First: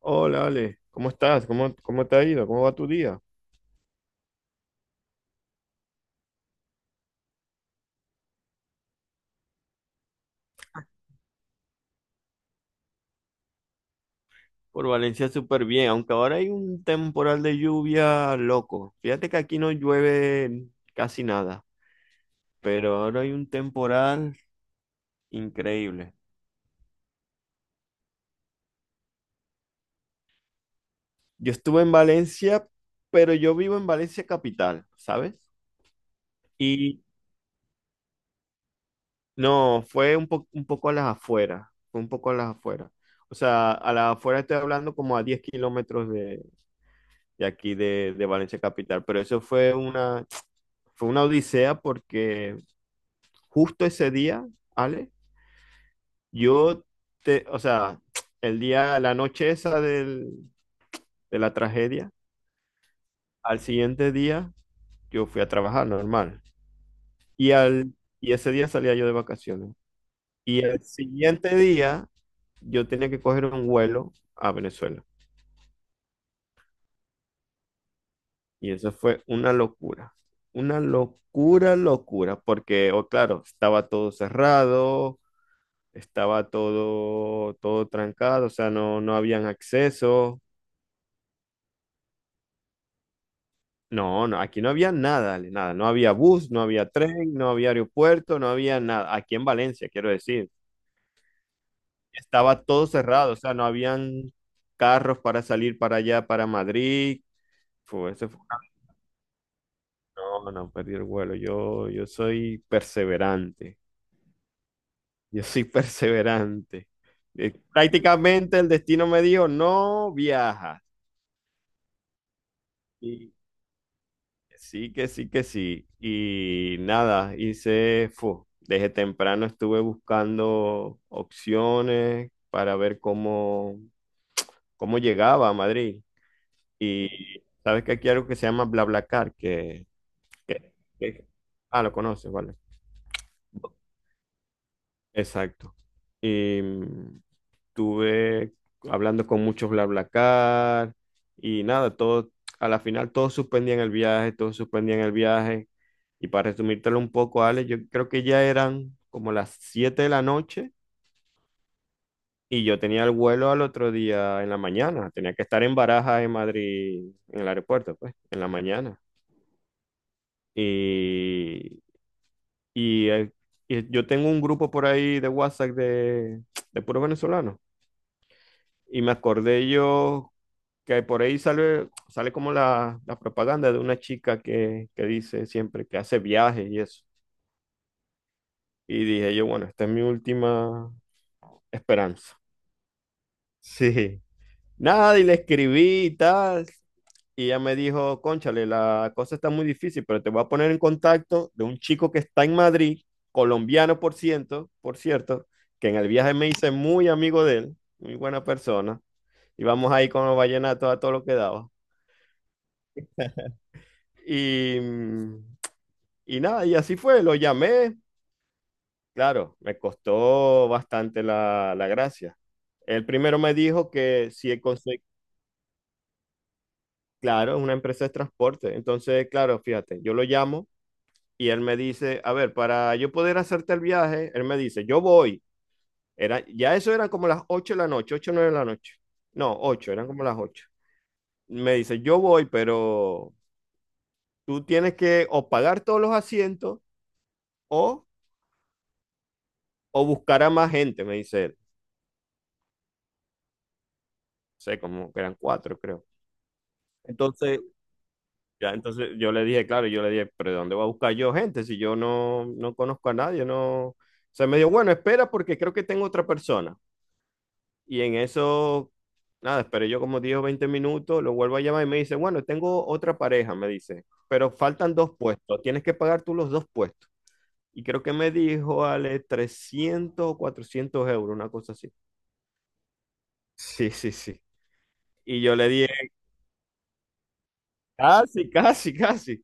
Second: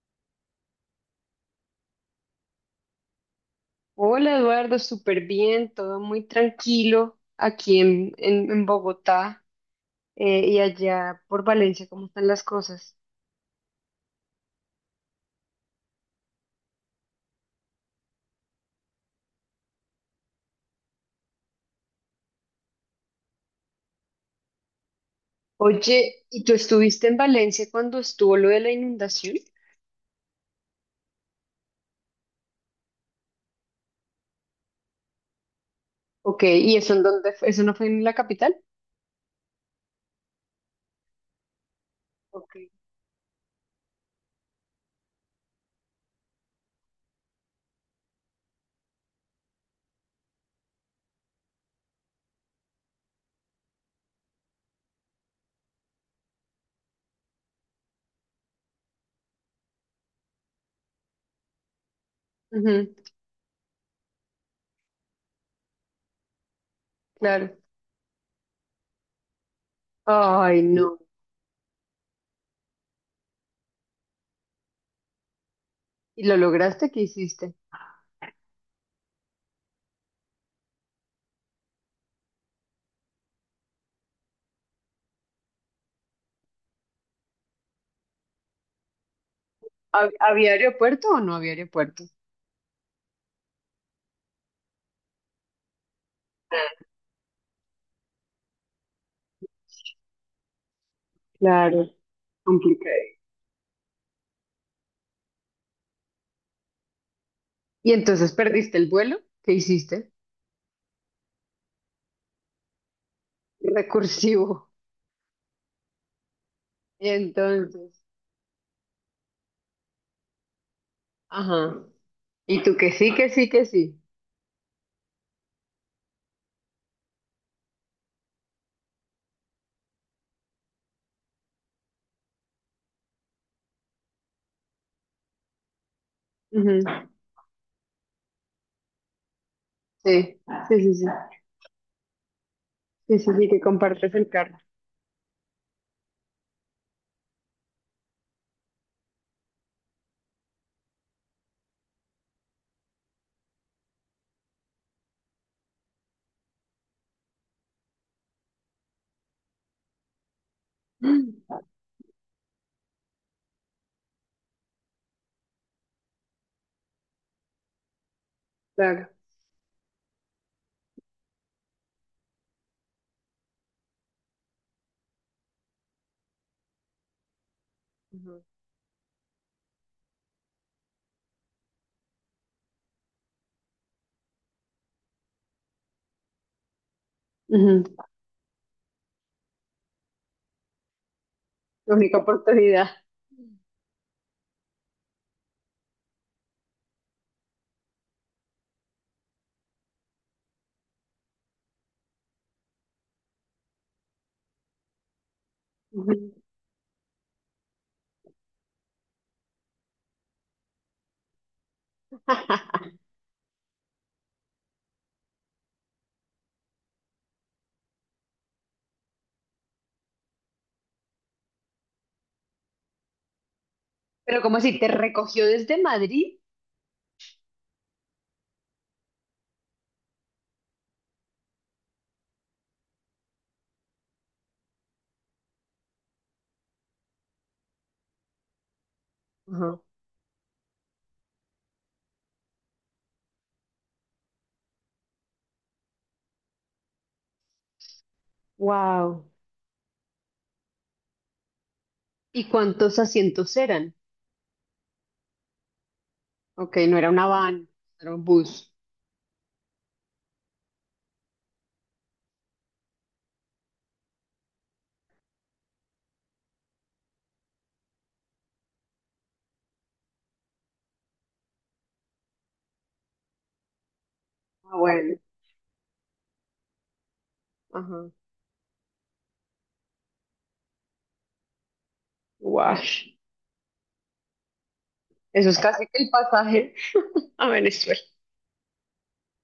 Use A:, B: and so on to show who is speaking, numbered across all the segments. A: Hola, Ale, ¿cómo estás? ¿Cómo te ha ido? ¿Cómo va tu día?
B: Hola Eduardo, súper bien, todo muy tranquilo aquí en Bogotá. Y allá por Valencia, ¿cómo están las cosas?
A: Por Valencia súper bien, aunque ahora hay un temporal de lluvia loco. Fíjate que aquí no llueve casi nada, pero ahora hay un temporal increíble.
B: Oye, ¿y tú estuviste en Valencia cuando estuvo lo de la inundación?
A: Yo estuve en Valencia, pero yo vivo en Valencia capital, ¿sabes?
B: Ok, ¿y eso
A: Y
B: en dónde fue? ¿Eso no fue en la capital?
A: no, fue un poco a las afueras, fue un poco a
B: Ok.
A: las afueras. O sea, a las afueras estoy hablando como a 10 kilómetros de aquí de Valencia Capital. Pero eso fue fue una odisea porque justo ese día, Ale, yo te, o sea, el día, la noche esa de la tragedia,
B: Ujú.
A: al siguiente día yo fui a trabajar normal. Y,
B: Claro.
A: al, y ese día salía yo de vacaciones. Y
B: Ay,
A: el
B: no.
A: siguiente día yo tenía que coger un vuelo a Venezuela.
B: ¿Y lo lograste? ¿Qué hiciste?
A: Y eso fue una locura. Una locura, locura, porque, oh, claro, estaba todo cerrado, estaba todo trancado, o sea, no habían acceso.
B: ¿Había aeropuerto o no había aeropuerto?
A: No, no, aquí no había nada, Ale, nada. No había bus, no había tren, no había aeropuerto, no había nada. Aquí en Valencia, quiero decir.
B: Claro,
A: Estaba todo
B: complicado.
A: cerrado, o sea, no habían carros para salir para allá, para Madrid.
B: ¿Y
A: Fue, eso
B: entonces
A: fue-
B: perdiste el vuelo? ¿Qué hiciste?
A: no, no, perdí el vuelo. Yo soy perseverante.
B: Recursivo.
A: Yo soy perseverante.
B: Y entonces,
A: Prácticamente el destino me dijo, no viajas.
B: ajá. Y tú que sí, que sí, que sí.
A: Sí, que sí, que sí. Y nada, desde temprano estuve buscando opciones para ver cómo llegaba a Madrid.
B: Ujú.
A: Y sabes que aquí hay algo que se llama BlaBlaCar,
B: Sí,
A: que,
B: sí, sí, sí.
A: que- ah, lo conoces, vale.
B: Sí, sí, sí, que compartes el carro.
A: Exacto. Y, mm, Estuve hablando con muchos BlaBlaCar y nada, todo, a la final todos suspendían el viaje, todos suspendían el viaje. Y para resumírtelo un poco, Ale, yo creo que ya eran como las 7 de la noche
B: Mm.
A: y yo tenía el vuelo al otro día en la mañana. Tenía que estar en Barajas, en Madrid, en el aeropuerto, pues, en la mañana.
B: Claro.
A: Y, y, eh, y yo tengo un grupo por ahí de WhatsApp de puros venezolanos.
B: Ujú.
A: Y me acordé yo que por ahí sale como la propaganda de una chica que dice siempre que hace viajes y eso.
B: Ujú.
A: Y dije yo, bueno, esta es mi última
B: La única
A: esperanza.
B: oportunidad.
A: Sí. Nada, y le escribí y tal. Y ella me dijo, cónchale, la cosa está muy difícil, pero te voy a poner en contacto de un chico que está en Madrid, colombiano por ciento, por cierto, que en el
B: Ujú.
A: viaje me hice muy amigo de él, muy buena persona. Y vamos ahí con los vallenatos a todo lo que daba. Y, mm, y nada, y así fue, lo llamé. Claro, me costó bastante la gracia. El primero me dijo que
B: Pero como
A: si
B: si te
A: conseguía,
B: recogió desde Madrid.
A: claro, es una empresa de transporte. Entonces, claro, fíjate, yo lo llamo y él me dice, a ver, para yo poder hacerte el viaje, él me dice, yo voy. Era, ya eso era como las 8 de la noche, 8 o 9 de la noche. No,
B: Ajá.
A: 8 eran como las ocho. Me dice, yo voy, pero tú tienes que o pagar todos los asientos o,
B: Wow.
A: o buscar a más gente, me dice él.
B: ¿Y cuántos asientos eran?
A: Sé, como que eran cuatro, creo.
B: Ok, no era una van,
A: Entonces,
B: era un bus.
A: ya, entonces yo le dije, claro, yo le dije, pero ¿de ¿dónde voy a buscar yo gente si yo no conozco a nadie? No. O sea, me dijo, bueno, espera porque creo que tengo otra persona. Y en eso, nada, esperé yo como 10 o 20 minutos, lo vuelvo a llamar y me dice, bueno, tengo otra pareja, me dice, pero
B: Ah,
A: faltan
B: bueno,
A: dos puestos, tienes que pagar tú los dos puestos. Y creo
B: ajá.
A: que me dijo, Ale, 300 o 400 euros, una cosa así.
B: Guash.
A: Sí, sí, sí. Y
B: Eso
A: yo
B: es
A: le
B: casi que el
A: dije,
B: pasaje a Venezuela.
A: casi, casi, casi.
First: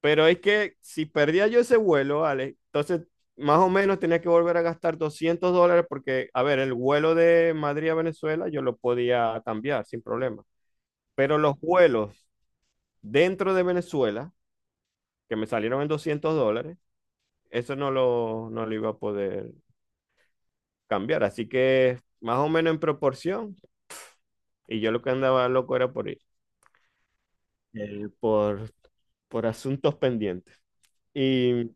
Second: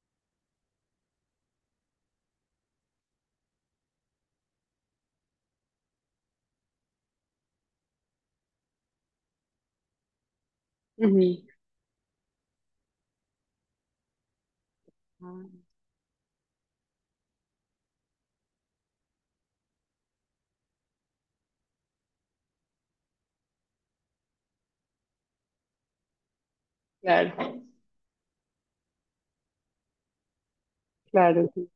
A: Pero es que si perdía yo ese vuelo, Alex, entonces más o menos tenía que volver a gastar 200 $ porque, a ver, el vuelo de Madrid a Venezuela yo lo podía cambiar sin problema. Pero
B: Ujú.
A: los vuelos dentro de Venezuela, que me
B: Ah,
A: salieron en 200 dólares, eso no lo iba a poder cambiar. Así que más o menos en proporción. Y yo lo que andaba loco era por ir,
B: claro,
A: eh, por, por asuntos pendientes.
B: claro, sí.
A: Y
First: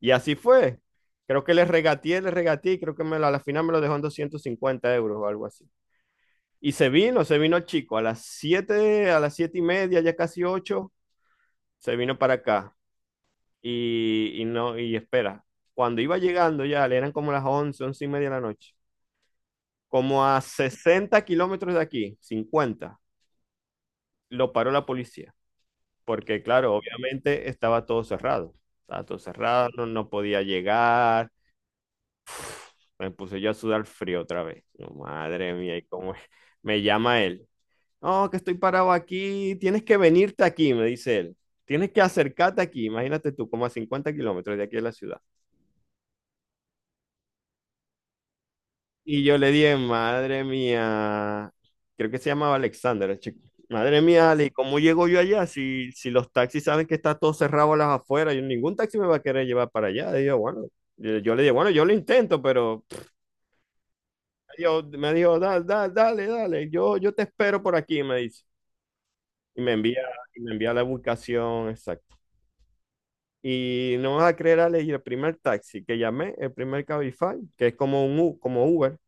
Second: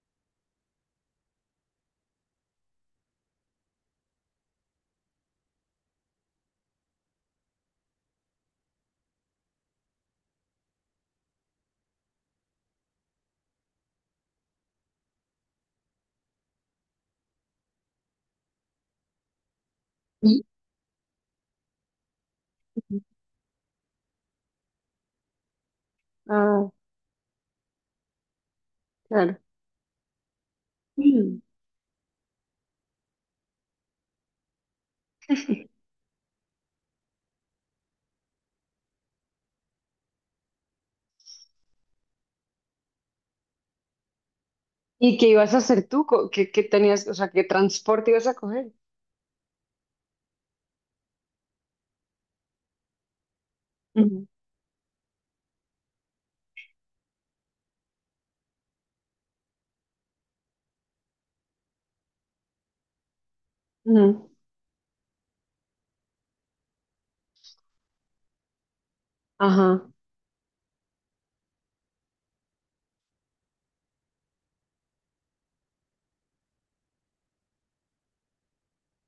A: Y así fue. Creo que le regateé y creo que a la final me lo dejó en 250 € o algo así. Y se vino el chico a las 7 y media, ya casi 8 se vino para acá. Y no, y espera, cuando iba llegando ya, le eran como las 11 y media de la noche, como a
B: y-
A: 60 km de aquí, 50, lo paró la policía. Porque
B: ah,
A: claro, obviamente estaba todo cerrado. Estaba todo
B: claro.
A: cerrado, no podía llegar.
B: Mm.
A: Me puse yo a sudar frío otra vez. Yo, madre mía, ¿y cómo es? Me llama él. No, que estoy parado aquí. Tienes que venirte aquí, me dice él. Tienes que acercarte aquí. Imagínate tú, como a 50 km de aquí de la
B: ¿Y
A: ciudad.
B: qué ibas a hacer tú? ¿Qué, qué tenías, o sea, qué transporte ibas a coger?
A: Y yo le dije, madre mía, creo que se llamaba Alexander, el chico. Madre
B: Ujú,
A: mía, Ale, ¿cómo llego yo allá? Si los taxis saben que está todo cerrado a las afueras, yo, ningún taxi me va a querer llevar para allá. Y yo, bueno, yo le dije, bueno, yo lo intento, pero
B: ujú.
A: me dijo, dale, yo te espero por aquí, me dice. Y me
B: Ajá,
A: envía, y me envía la ubicación exacta. Y no vas a creer, Ale, y el primer taxi que llamé, el primer Cabify, que es como como Uber,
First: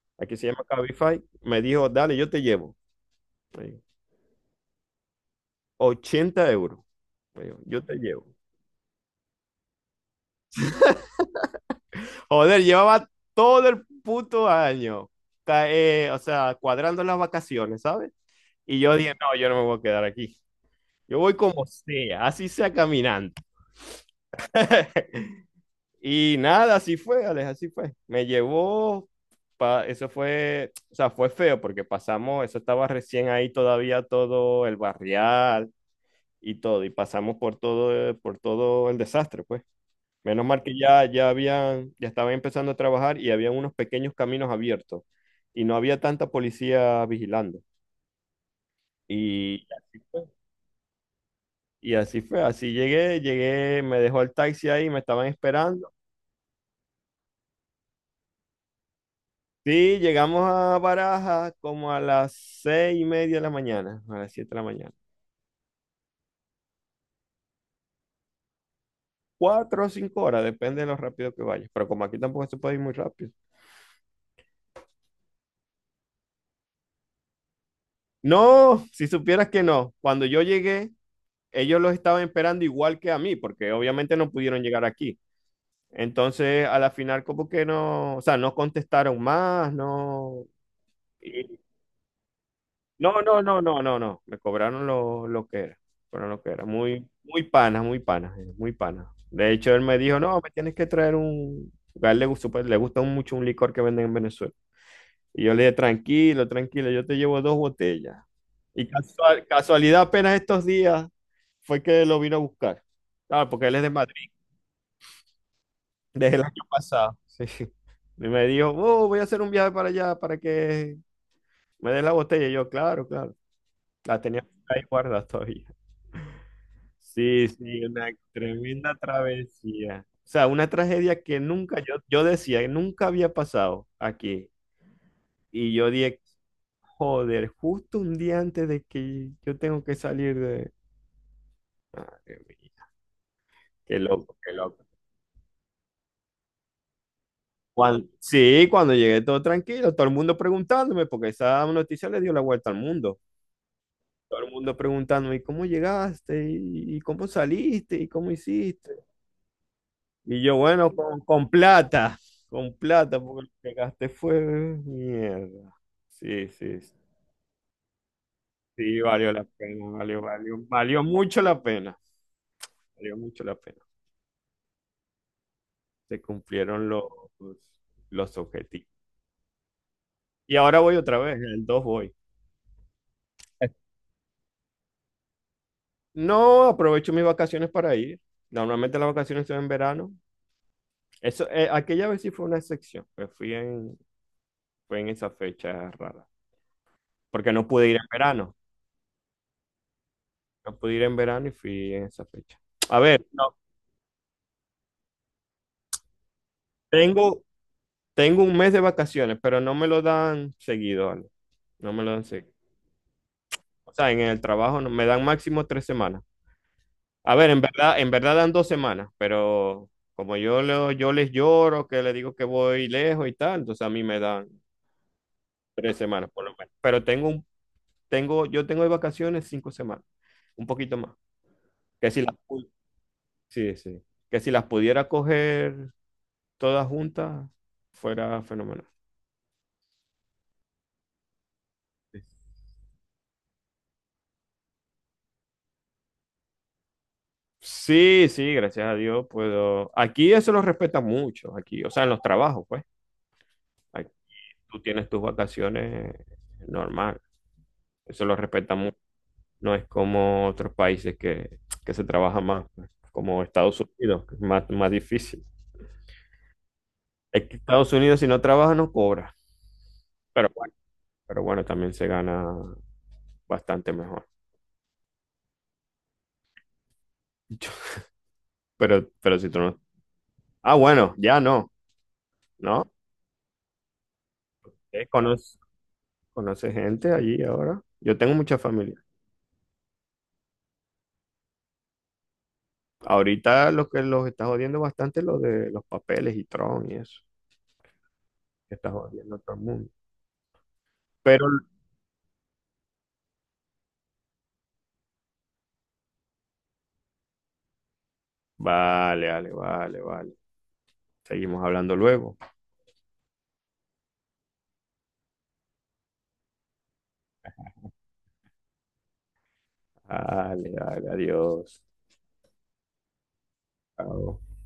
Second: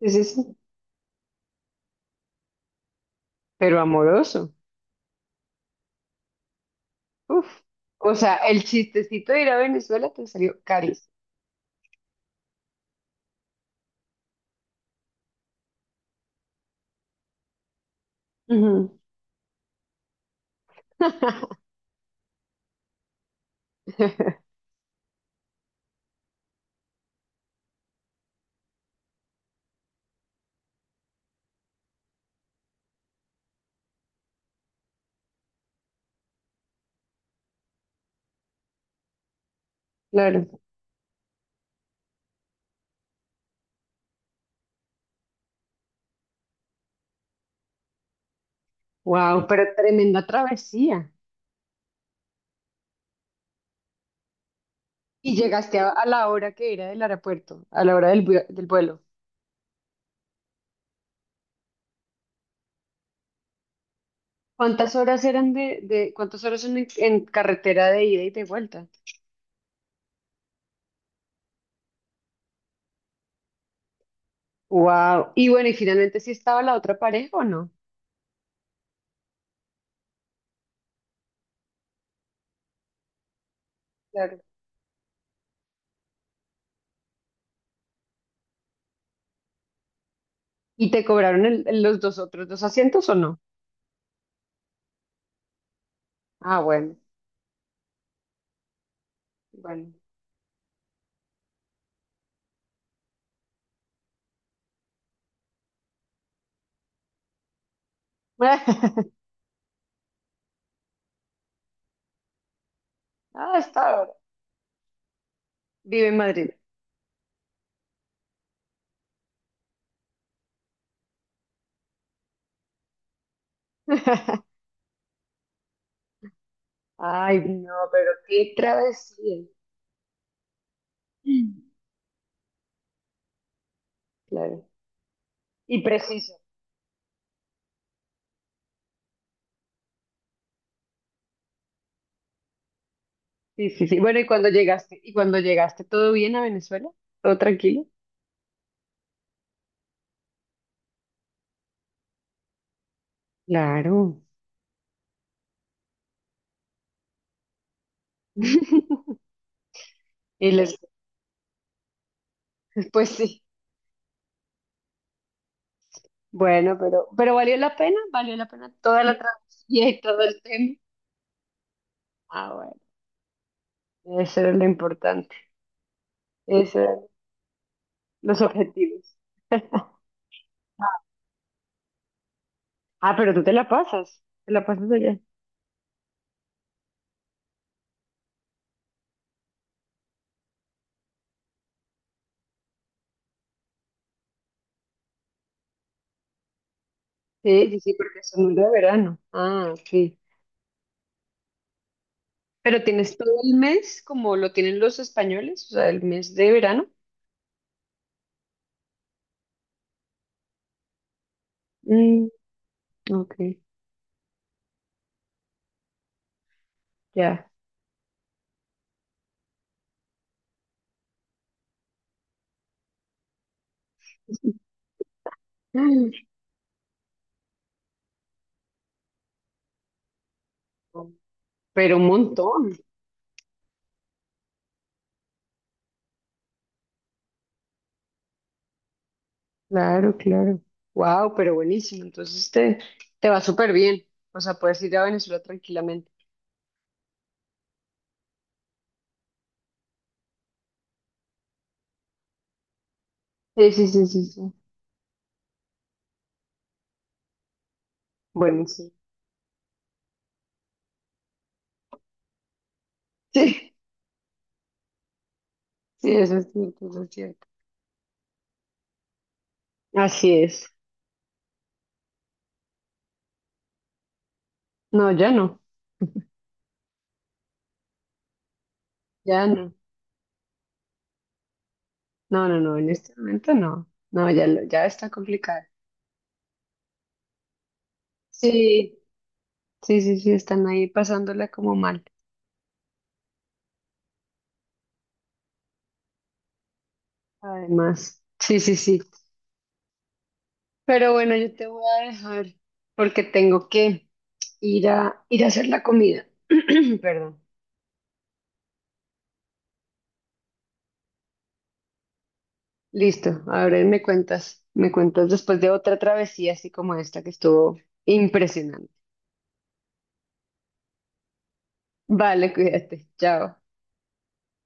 B: sí, sí,
A: aquí se
B: sí.
A: llama Cabify, me dijo, dale, yo te llevo. Me
B: Pero
A: dijo,
B: amoroso.
A: 80 euros. Me
B: Uf.
A: dijo, yo te
B: O
A: llevo.
B: sea, el chistecito de ir a Venezuela te salió carísimo.
A: Joder, llevaba todo el puto año, o sea, cuadrando las vacaciones, ¿sabes? Y yo
B: Ujú.
A: dije, no, yo no me voy a quedar aquí. Yo voy como sea, así sea caminando. Y nada, así fue, Alex, así fue. Me llevó, eso fue, o sea, fue feo porque pasamos, eso estaba recién ahí todavía todo el barrial y todo, y pasamos por todo el desastre, pues. Menos
B: Claro.
A: mal que ya, ya habían, ya estaban empezando a trabajar y había unos pequeños caminos abiertos y no había tanta policía vigilando.
B: Wow,
A: Y
B: pero
A: así fue,
B: tremenda travesía.
A: y así fue, así llegué, llegué, me dejó el taxi ahí, me estaban
B: Y llegaste
A: esperando.
B: a la hora que era del aeropuerto, a la hora del, del vuelo.
A: Sí, llegamos a Barajas como a las seis y media de la mañana, a las siete de la mañana.
B: ¿Cuántas horas eran de cuántas horas son en carretera de ida y de vuelta?
A: Cuatro o cinco horas, depende de lo rápido que vayas. Pero como aquí tampoco se puede ir muy rápido.
B: Wow. Y bueno, y finalmente sí estaba la otra pareja o no?
A: No, si supieras que no. Cuando yo llegué, ellos los estaban esperando igual que a mí, porque obviamente no
B: Claro.
A: pudieron llegar aquí. Entonces, a la final, como que no, o sea, no contestaron más, no.
B: ¿Y te cobraron los dos otros dos asientos o
A: No,
B: no?
A: no, no, no, no, no. Me cobraron lo que era. Fueron lo que
B: Ah,
A: era.
B: bueno,
A: Muy, muy panas, muy panas, muy panas. De hecho, él
B: bueno.
A: me dijo, no, me tienes que traer un. A él le gustó, pues, le gusta mucho un licor que venden en Venezuela. Y yo le dije, tranquilo, tranquilo, yo te llevo dos botellas. Y casualidad, apenas estos días fue que lo vino a buscar. Claro,
B: Ah,
A: porque él
B: está
A: es de
B: ahora.
A: Madrid,
B: Vive en
A: desde el
B: Madrid.
A: año pasado. Sí. Y me dijo, oh, voy a hacer un viaje para allá para que me des la botella. Y yo, claro, claro. La tenía ahí guardada todavía.
B: Ay,
A: Sí,
B: no,
A: sí, una
B: pero qué
A: tremenda
B: travesía.
A: travesía. O sea, una tragedia que
B: Mm.
A: nunca, yo decía, que nunca había pasado aquí.
B: Claro.
A: Y
B: Y
A: yo dije,
B: preciso.
A: joder, justo un día antes de que yo tengo que salir de... Madre mía,
B: Sí, sí,
A: qué
B: sí. Bueno, ¿y
A: loco,
B: cuando
A: qué loco.
B: llegaste? ¿Y cuando llegaste todo bien a Venezuela? ¿Todo tranquilo?
A: Sí, cuando llegué todo tranquilo, todo el mundo preguntándome, porque esa noticia le dio la vuelta al mundo.
B: Claro.
A: Todo el mundo preguntándome, ¿y cómo llegaste? Y cómo saliste? ¿Y cómo hiciste? Y
B: Y
A: yo,
B: les,
A: bueno, con
B: pues
A: plata,
B: sí,
A: porque lo que gasté fue mierda. Sí,
B: bueno,
A: sí, sí.
B: pero valió la pena
A: Sí,
B: toda la
A: valió la pena,
B: travesía y todo
A: valió,
B: el
A: valió,
B: tema.
A: valió mucho la pena,
B: Ah,
A: valió mucho la pena.
B: bueno, eso era lo importante,
A: Se
B: esos
A: cumplieron
B: eran
A: los
B: los
A: objetivos.
B: objetivos.
A: Y ahora voy otra vez, en el 2 voy.
B: Ah, pero tú te la pasas allá.
A: No aprovecho mis vacaciones para ir. Normalmente las vacaciones son en verano. Eso, aquella vez sí fue una excepción, pues fue en esa fecha rara, porque no
B: Sí, sí,
A: pude
B: sí,
A: ir en
B: porque es un
A: verano.
B: de verano. Ah, sí.
A: No pude ir en verano y fui en esa fecha.
B: Pero
A: A
B: tienes
A: ver,
B: todo el
A: no,
B: mes como lo tienen los españoles, o sea, el mes de verano.
A: tengo, tengo un mes de vacaciones, pero no me lo dan seguido, Ale. No me lo dan
B: Mm,
A: seguido.
B: ok,
A: O sea, en el trabajo me dan máximo tres semanas. A ver,
B: ya.
A: en verdad dan dos semanas, pero como yo, yo les lloro, que les digo que voy lejos y tal, entonces a mí me dan tres
B: Mm.
A: semanas por lo menos. Pero yo tengo de vacaciones cinco semanas, un poquito más.
B: Pero un
A: Que si las,
B: montón.
A: pu- Sí, sí. Que si las pudiera coger todas juntas, fuera fenomenal.
B: Claro, claro. Wow, pero buenísimo. Entonces te va súper bien. O sea, puedes ir a Venezuela tranquilamente.
A: Sí, sí, gracias a Dios puedo. Aquí eso lo respeta mucho, aquí, o sea, en los trabajos, pues.
B: Sí, sí, sí,
A: Aquí
B: sí, sí.
A: tú tienes tus vacaciones normal, eso lo
B: Bueno,
A: respeta
B: sí.
A: mucho. No es como otros países que se trabaja más, pues, como
B: Sí,
A: Estados Unidos, que es más difícil.
B: sí, eso es cierto, eso es cierto.
A: Es que Estados Unidos si no trabaja no cobra,
B: Así
A: pero
B: es.
A: bueno, pero bueno, también se gana bastante mejor.
B: No, ya no,
A: Pero
B: ya
A: si tú
B: no.
A: no... Ah, bueno, ya no,
B: No, no, no, en
A: ¿no?
B: este momento no. No, ya, ya
A: Eh,
B: está
A: conoce-
B: complicado.
A: ¿Conoce gente allí ahora? Yo tengo mucha
B: Sí,
A: familia.
B: sí, sí, sí, están ahí pasándola como mal.
A: Ahorita lo que los está jodiendo bastante es lo de los papeles y Tron y eso,
B: Además, sí,
A: que
B: sí,
A: está
B: sí.
A: jodiendo a todo el mundo.
B: Pero bueno, yo
A: Pero,
B: te voy a dejar porque tengo que ir a, ir a hacer la comida. Perdón.
A: vale, seguimos hablando luego.
B: Listo, ahora me cuentas después de otra travesía así como esta que estuvo impresionante.
A: Vale, vale, adiós.
B: Vale, cuídate, chao.
A: Chao.